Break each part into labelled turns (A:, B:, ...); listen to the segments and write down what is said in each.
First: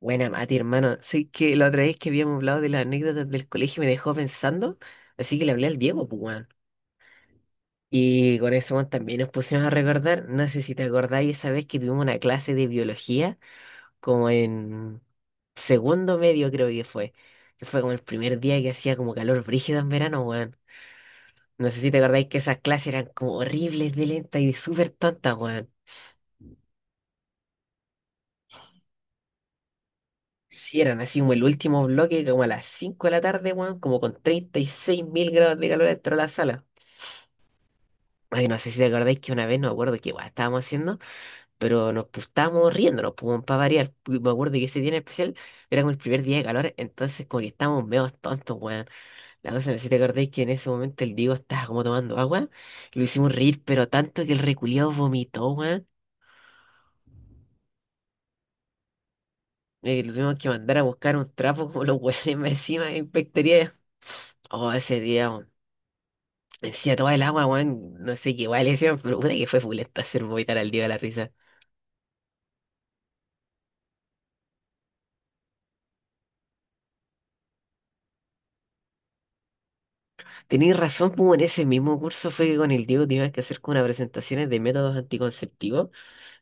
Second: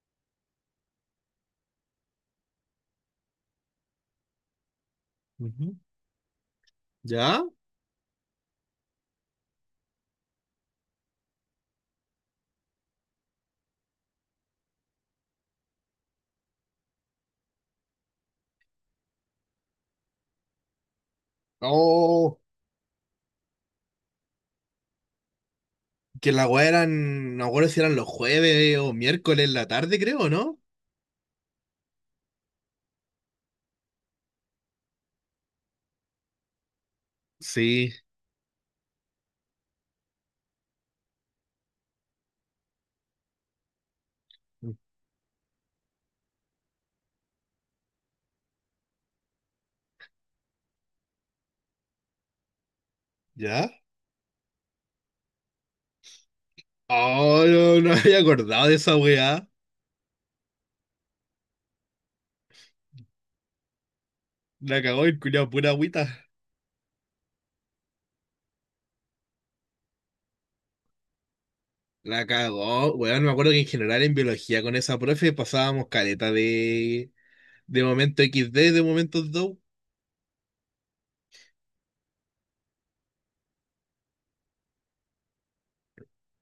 A: Buena, Mati, hermano. Sí, que la otra vez que habíamos hablado de las anécdotas del colegio me dejó pensando, así que le hablé
B: Ujú.
A: al Diego, pues, weón.
B: ¿Ya?
A: Y con eso, weón, también nos pusimos a recordar, no sé si te acordáis esa vez que tuvimos una clase de biología, como en segundo medio creo que fue como el primer día que hacía como calor brígido en verano, weón. No sé si te acordáis que
B: Oh,
A: esas clases eran como horribles de lentas y súper tontas, weón.
B: que la weá eran, no me acuerdo si eran los jueves o miércoles en la tarde, creo, ¿no?
A: Sí, eran así como el último bloque, como a las 5 de la tarde, weón, como con 36.000 grados de calor dentro de la sala.
B: Sí.
A: Ay, no sé si te acordáis que una vez, no me acuerdo qué guay estábamos haciendo, pero nos pues, estábamos riéndonos, pues, para variar. Me acuerdo que ese día en especial era como el primer día de calor, entonces como que estábamos medio tontos, weón. La cosa, no sé si te acordáis que en ese momento el Diego estaba como tomando agua, lo hicimos reír,
B: ¿Ya?
A: pero tanto que el reculiao vomitó, weón.
B: Oh, no, no me había acordado de esa weá.
A: Lo tuvimos que mandar a buscar un trapo como los weones más encima en Pectoría. Oh,
B: La
A: ese
B: cagó el
A: día,
B: culiao,
A: weón.
B: pura agüita.
A: Encima toda el agua, weón. No sé qué guay le hicieron, pero puta que fue fulento hacer vomitar al Diego de la risa.
B: La cagó. Weón, me acuerdo que en general en biología con esa profe pasábamos caleta de momento XD, de momentos do.
A: Tenéis razón, pues en ese mismo curso fue que con el Diego tuvimos que hacer como unas presentaciones de métodos anticonceptivos.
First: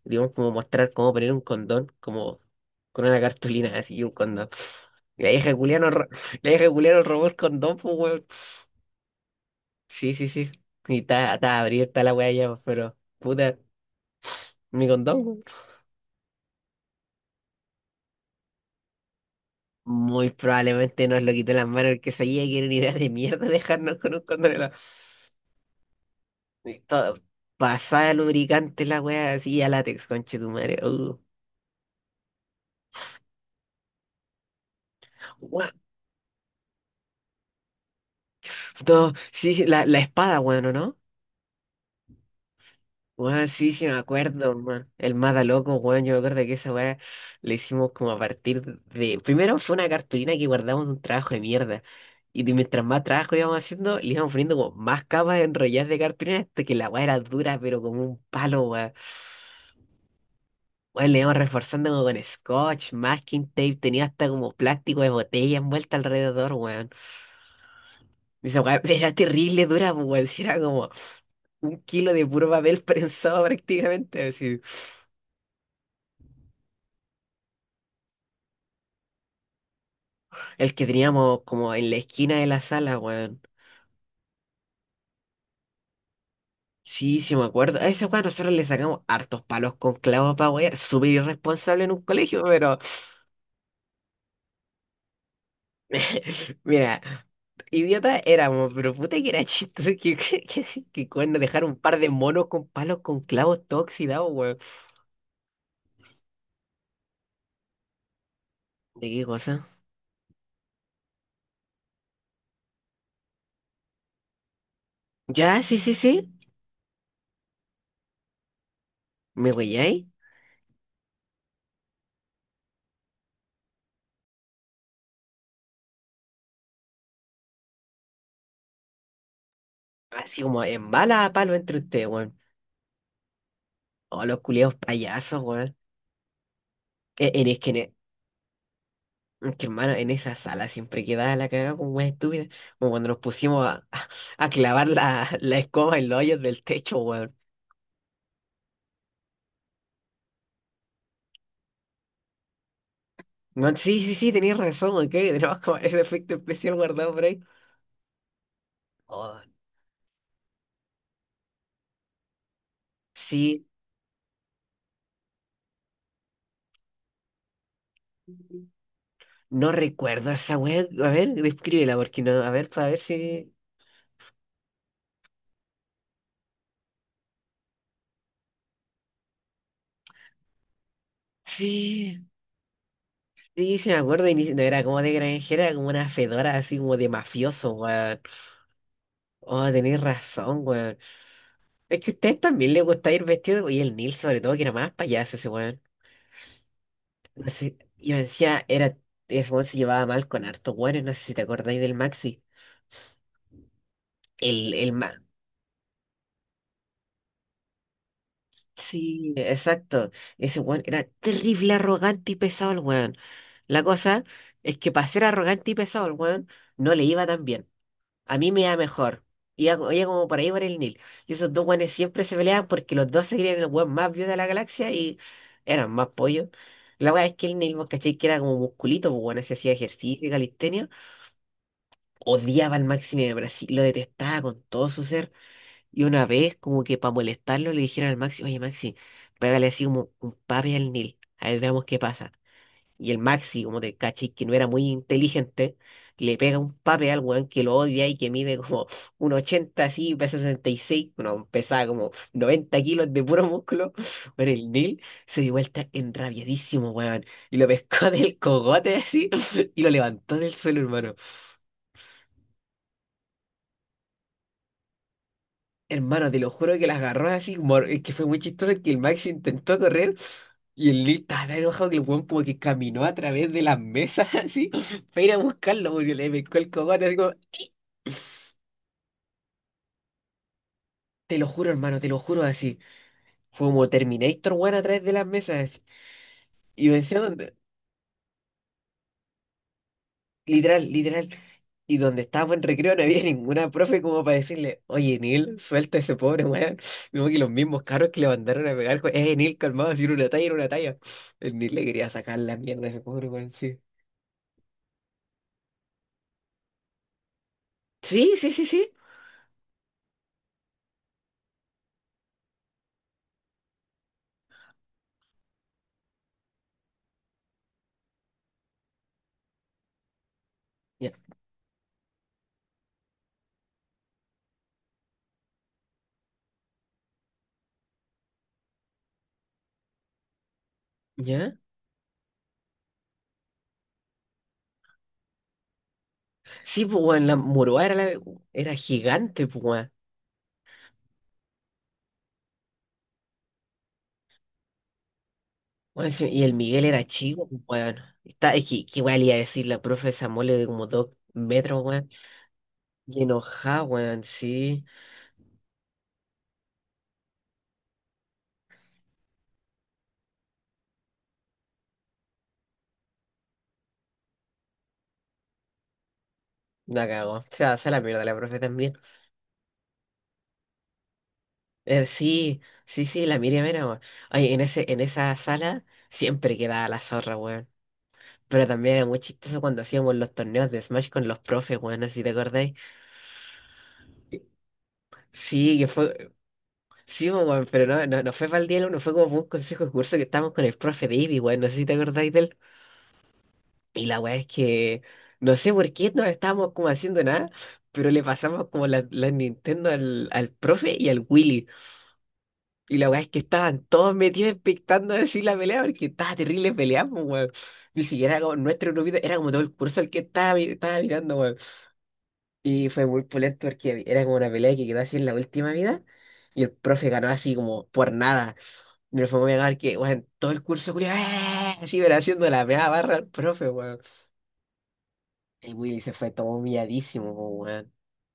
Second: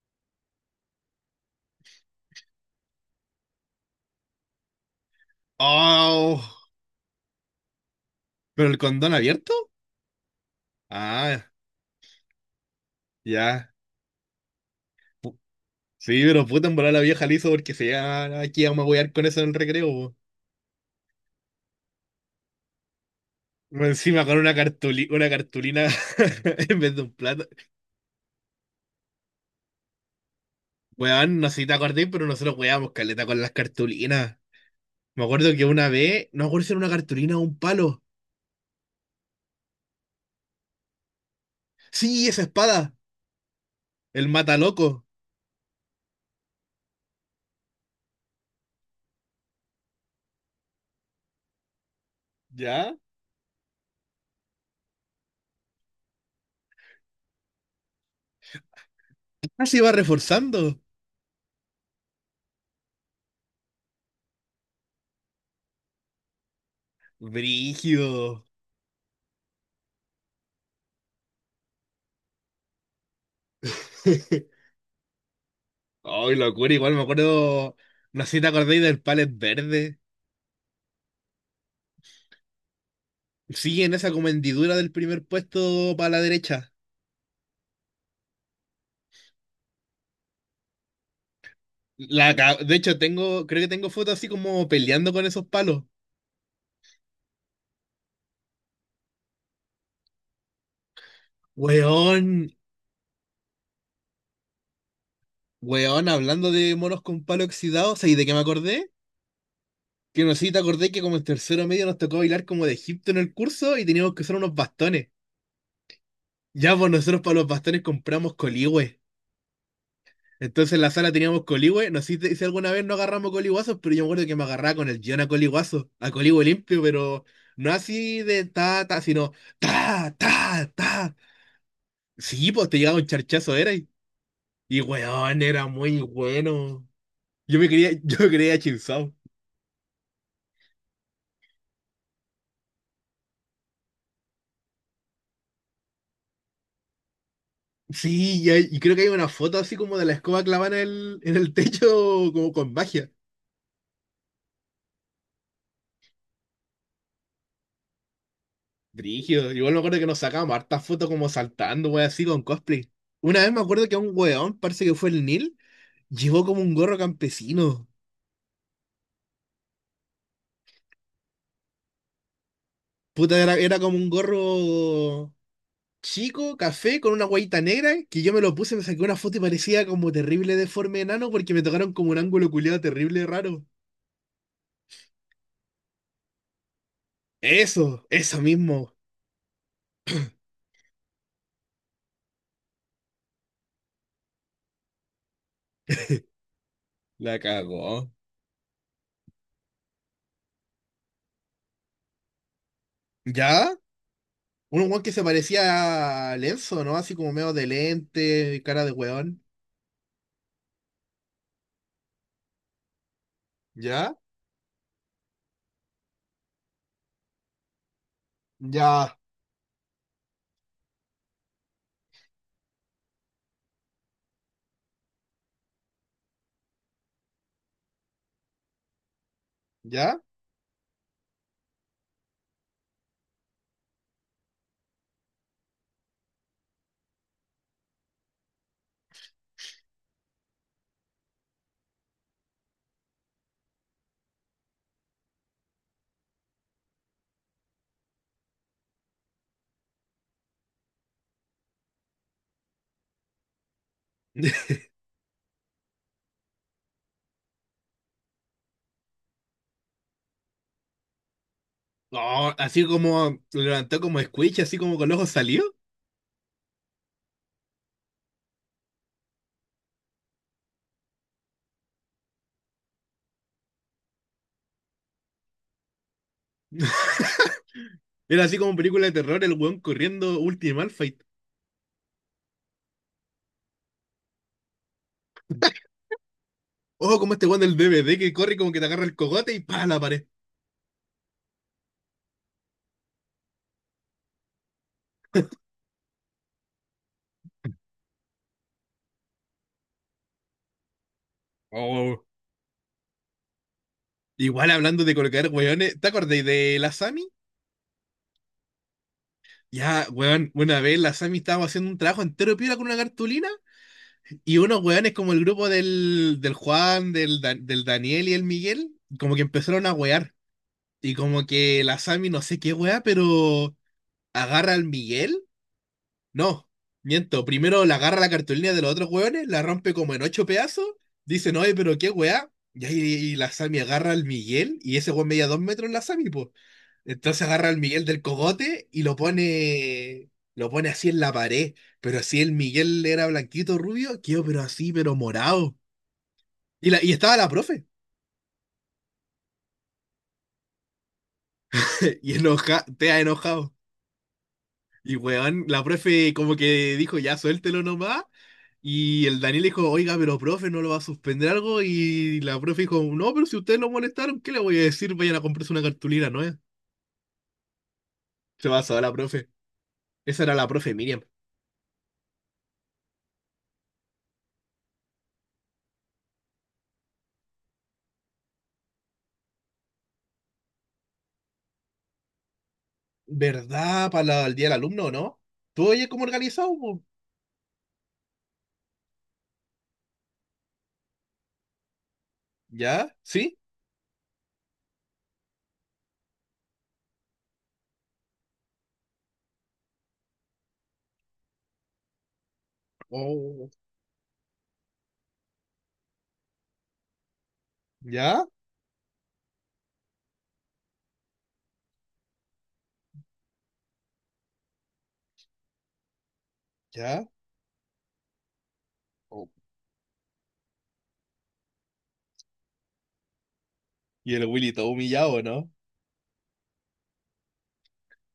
A: Tuvimos como mostrar cómo poner un condón, como con una cartulina así y un condón. La vieja culiá
B: Oh,
A: la vieja culiá nos robó el condón, pues weón.
B: ¿pero el condón abierto?
A: Sí, sí, sí. Y
B: Ah,
A: está abierta la weá ya, pues, pero puta,
B: ya.
A: mi condón,
B: Pu-
A: weón.
B: Sí, pero puta en volar la vieja liso porque se ya aquí vamos a wear con eso en el recreo.
A: Muy probablemente nos lo quitó en las manos el que sabía que era una idea de mierda dejarnos con un
B: Encima con
A: condón
B: una una cartulina en
A: Y
B: vez de un
A: todo,
B: plato.
A: pasada lubricante la weá así a látex, conche tu madre.
B: Weón, no sé si te acordás, pero nosotros weábamos caleta con las cartulinas. Me acuerdo que una vez, no me acuerdo si era una cartulina o un palo.
A: Todo, sí, sí, la espada, weón, ¿o no?
B: Sí, esa espada,
A: Weón, sí, sí, me
B: el
A: acuerdo, weón.
B: mataloco.
A: El mata loco, weón. Yo me acuerdo que esa weá le hicimos como a partir de. Primero fue una cartulina que guardamos de un trabajo de mierda. Mientras
B: ¿Ya?
A: más trabajo íbamos haciendo, le íbamos poniendo como más capas enrolladas de cartulina hasta que la weá era dura, pero como un palo, weón.
B: Ah, se iba reforzando.
A: Weón, le íbamos reforzando como con scotch, masking tape, tenía hasta como plástico de botella envuelta alrededor, weón.
B: Brígido.
A: Y esa weá era terrible dura, pues, weón. Si era como. Un kilo de puro papel prensado prácticamente, así.
B: Ay, locura, igual me acuerdo. No sé si te acordáis del palet verde.
A: El que teníamos como en la esquina de la sala, weón.
B: Sí, en esa como hendidura del primer puesto para la derecha.
A: Sí, sí me acuerdo. A ese weón nosotros le sacamos hartos palos con clavos para wear. Súper irresponsable en un colegio,
B: De
A: pero
B: hecho, tengo, creo que tengo fotos así como peleando con esos palos.
A: mira, idiota éramos, pero puta que era chistoso que sí, que cuando dejar un par de
B: Weón,
A: monos con palos con clavos todo oxidado, weón.
B: weón, hablando de monos con palo oxidado, ¿sabes de qué me acordé?
A: ¿De qué cosa?
B: Que no sé si te acordé que como en tercero medio nos tocó bailar como de Egipto en el curso y teníamos que usar unos bastones.
A: Ya, sí, sí, sí.
B: Ya, pues nosotros para los bastones compramos coligüe.
A: ¿Me weyáis?
B: Entonces en la sala teníamos coligüe. No sé si alguna vez no agarramos coligüazos, pero yo me acuerdo que me agarraba con el guión a coligüazo, a coligüe limpio, pero no así de ta, ta, sino ta,
A: Así como
B: ta,
A: en
B: ta.
A: bala a palo entre ustedes, weón.
B: Sí, pues te llegaba un charchazo, era.
A: Oh, los culiados
B: Y weón,
A: payasos,
B: era
A: weón.
B: muy bueno.
A: E- en- Es
B: Yo me
A: que
B: quería,
A: en,
B: yo me creía chinzao.
A: Es que, hermano, en esa sala siempre quedaba la cagada como más estúpida, como cuando nos pusimos a clavar la escoba en los hoyos del techo, weón.
B: Sí, y creo que hay una foto así como de la escoba clavada en en el techo, como con magia.
A: No, sí, sí, sí, tenías razón, ok, tenemos como ese efecto especial guardado por ahí. Oh,
B: Brígido. Igual me acuerdo que nos sacábamos hartas fotos como saltando, wey, así con cosplay. Una vez me
A: sí,
B: acuerdo que un weón, parece que fue el Neil, llevó como un gorro campesino.
A: no recuerdo esa weá. A ver, descríbela, porque no, a ver, para ver si.
B: Puta, era como un gorro chico, café, con una guayita negra, que yo me lo puse, me saqué una foto y parecía como terrible deforme enano porque me tocaron como un
A: Sí,
B: ángulo culiado terrible raro.
A: sí, sí me acuerdo, y no era como de granjera, era como una fedora así como de mafioso,
B: Eso,
A: weón.
B: eso mismo.
A: Oh, tenés razón, weón. Es que a ustedes también les gusta ir vestido, y el Neil sobre todo, que era más payaso ese weón.
B: La
A: No sé,
B: cagó.
A: yo decía, era, ese weón se llevaba mal con hartos weones, no sé si te acordáis del Maxi.
B: ¿Ya?
A: El,
B: Un
A: el
B: weón que
A: Maxi,
B: se parecía a Lenzo, ¿no? Así como medio de lente, cara de
A: sí,
B: weón.
A: exacto. Ese weón era terrible, arrogante y pesado el weón. La
B: ¿Ya?
A: cosa es que para ser arrogante y pesado el weón, no le iba tan bien. A mí me da
B: Ya,
A: mejor. Iba, iba como por ahí por el Nil. Y esos dos guanes siempre se peleaban porque los dos se creían el guan más viejo de la galaxia y eran más pollos. La weá es que el Nil, vos cachai que era como musculito, pues bueno, se hacía
B: ya.
A: ejercicio y calistenia. Odiaba al Máximo de Brasil, lo detestaba con todo su ser. Y una vez, como que para molestarlo, le dijeron al Maxi, oye Maxi, pégale así como un papi al Nil. A ver, veamos qué pasa. Y el Maxi, como te caché, que no era muy inteligente, le pega un pape al weón que lo odia y que mide como 1,80 así, pesa 66 no, pesaba como 90 kilos de puro músculo. Bueno, el Neil se dio vuelta enrabiadísimo, weón, y lo pescó del cogote así y lo levantó del suelo, hermano.
B: No, así como lo levantó como Squeech, así como con los ojos salió.
A: Hermano, te lo juro que las agarró así, es que fue muy chistoso que el Maxi intentó correr y el Neil estaba tan enojado que el weón como que caminó a través de las mesas así para ir a buscarlo porque le pescó el cogote así como...
B: Era así como película de terror, el weón corriendo Ultimate Fight.
A: Te lo juro, hermano, te lo juro así. Fue como Terminator, weón, a través de las mesas. Así. Y
B: Ojo,
A: decía
B: como este
A: donde,
B: weón del DVD que corre como que te agarra el cogote y pa, la pared.
A: literal, literal. Y donde estábamos en recreo no había ninguna profe como para decirle, oye, Neil, suelta a ese pobre weón. Como que los mismos carros que le mandaron a pegar, weón, Neil, calmado, si era una talla, era una talla. El Neil le quería
B: Oh.
A: sacar la mierda a ese pobre weón, sí.
B: Igual hablando de colocar weones, ¿te acordáis de la Sami?
A: Sí, sí, sí, sí.
B: Ya, weón, una vez la Sami estaba haciendo un trabajo entero piola con una cartulina. Y unos weones como el grupo del Juan, del Daniel y el Miguel, como que empezaron a wear.
A: Ya,
B: Y como que la Sami no sé qué wea, pero agarra al Miguel. No, miento. Primero la agarra la cartulina de los otros weones, la rompe como en ocho pedazos.
A: ya.
B: Dicen, oye, pero qué wea. Y ahí y la Sami agarra al Miguel y ese weón medía 2 metros la Sami, pues.
A: Sí, pues, weón, la
B: Entonces agarra al
A: moroa era,
B: Miguel
A: la-
B: del
A: era
B: cogote y
A: gigante, pues, weón.
B: lo pone así en la pared. Pero así el Miguel era blanquito, rubio, quedó pero así, pero morado.
A: Bueno, sí, y el Miguel
B: Y, la,
A: era
B: y estaba
A: chico,
B: la
A: pues,
B: profe.
A: weón. Que igual iba a decir la profe esa mole de como 2 metros, weón.
B: Y enoja, te ha
A: Y
B: enojado.
A: enojada, weón, sí.
B: Y weón, la profe como que dijo, ya suéltelo nomás. Y el Daniel dijo, oiga, pero profe, ¿no lo va a suspender algo? Y la profe dijo, no, pero si ustedes lo molestaron, ¿qué le voy a decir? Vayan a comprarse una cartulina, ¿no es?
A: La cagó. O sea, se la mierda la profe
B: Se
A: también.
B: pasó a la profe. Esa era la profe Miriam.
A: Sí, sí, sí, la Miriam era, weón. Ay, en esa sala siempre quedaba la zorra, weón. Pero también era muy chistoso cuando hacíamos los torneos de Smash con los profes, weón, no sé si te acordáis.
B: ¿Verdad? Para el día del alumno, ¿no?
A: Sí, que
B: ¿Tú oyes cómo
A: fue.
B: organizado? Po?
A: Sí, pues, weón, pero no, no, no fue para el día, no fue como por un consejo de curso que estábamos con el profe de Ivy, weón, no sé si te acordáis de él.
B: ¿Ya? ¿Sí?
A: Y la weá es que no sé por qué no estábamos como haciendo nada, pero le pasamos como la Nintendo al profe y al Willy. Y la weá es que
B: Oh,
A: estaban todos metidos expectando decir la pelea, porque estaba terrible pelea, pues, weón. Ni siquiera
B: ¿ya?
A: como nuestro grupito, era como todo el curso el que estaba, estaba mirando, weón. Y fue muy pulento porque era como una pelea que quedó así en la última vida. Y el profe ganó
B: ¿Ya?
A: así como por nada. Me fue
B: Oh.
A: muy a que, weón, todo el curso, culiao, ¡eh! Así, pero haciendo la meada barra al profe, weón.
B: Y el Willy todo humillado, ¿no?
A: El Willy se fue todo humilladísimo, po, weón.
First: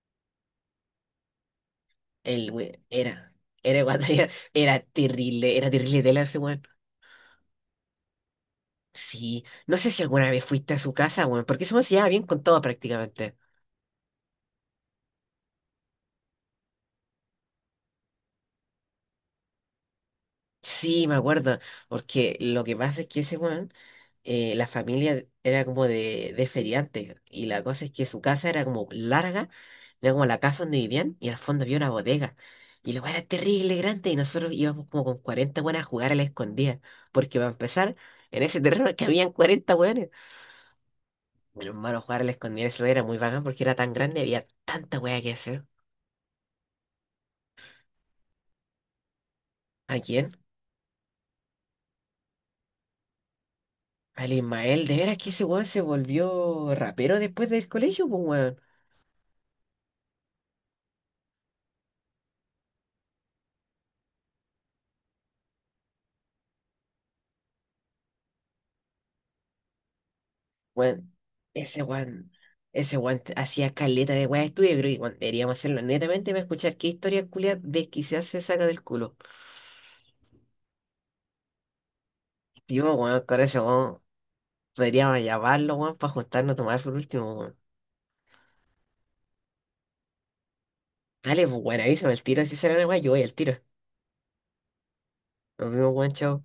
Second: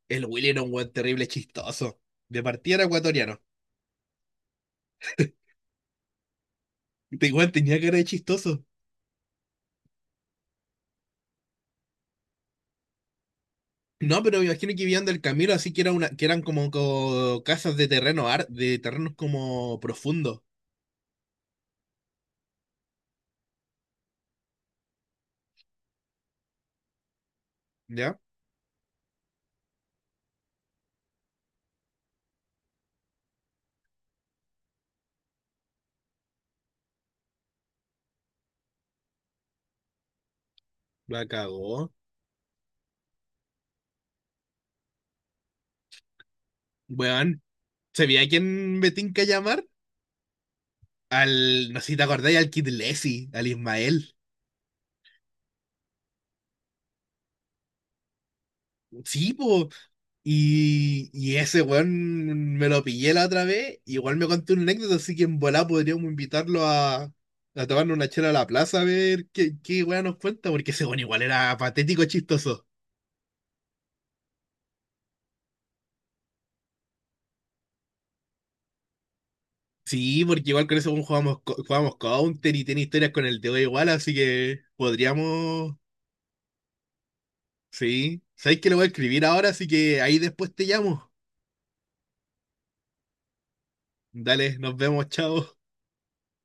B: El Willy era un weón terrible chistoso. De
A: El
B: partida
A: we-
B: era
A: era,
B: ecuatoriano.
A: era cuando era terrible, era terrible de ese weón.
B: Te weón tenía que de chistoso.
A: Sí, no sé si alguna vez fuiste a su casa, weón, porque se me hacía bien con todo prácticamente.
B: No, pero me imagino que vivían del camino, así que era una, que eran como, casas de de terrenos como profundos.
A: Sí, me acuerdo, porque lo que pasa es que ese weón, la familia era como de feriantes, y la cosa es que
B: ¿Ya?
A: su casa era como larga, era como la casa donde vivían, y al fondo había una bodega, y la weá era terrible, grande, y nosotros íbamos como con 40 weones a jugar a la escondida, porque para empezar, en ese terreno que habían 40 weones,
B: La
A: mi
B: cagó.
A: hermano jugar a la escondida eso era muy bacán, porque era tan grande, había tanta weá que hacer.
B: Weón. ¿Sabía a quién me tinca llamar?
A: ¿A quién?
B: Al, no sé si te acordáis, al Kid Leslie, al Ismael.
A: Al Ismael, de veras que ese weón se volvió rapero después del colegio, pues weón.
B: Sí, po. Y ese weón me lo pillé la otra vez, igual me contó una anécdota, así que en volá podríamos invitarlo a tomarnos una chela a la plaza a ver qué, qué weón nos cuenta, porque ese weón
A: Weón,
B: igual era
A: ese
B: patético
A: weón,
B: chistoso.
A: ese weón hacía caleta de weá de estudio, creo que weón, deberíamos hacerlo netamente para escuchar qué historia culia desquiciada se saca del culo.
B: Sí, porque igual con ese weón jugamos, jugamos Counter y tiene
A: Yo,
B: historias
A: weón,
B: con
A: con
B: el dedo
A: ese
B: igual,
A: weón,
B: así que
A: podríamos llamarlo,
B: podríamos,
A: weón, para juntarnos a tomar por último, weón.
B: sí. ¿Sabéis que lo voy a escribir ahora? Así que ahí después te llamo.
A: Dale, pues, weón, avísame el tiro, si sale la weá, yo voy al tiro.
B: Dale, nos vemos, chao.
A: Nos vemos, weón, chao.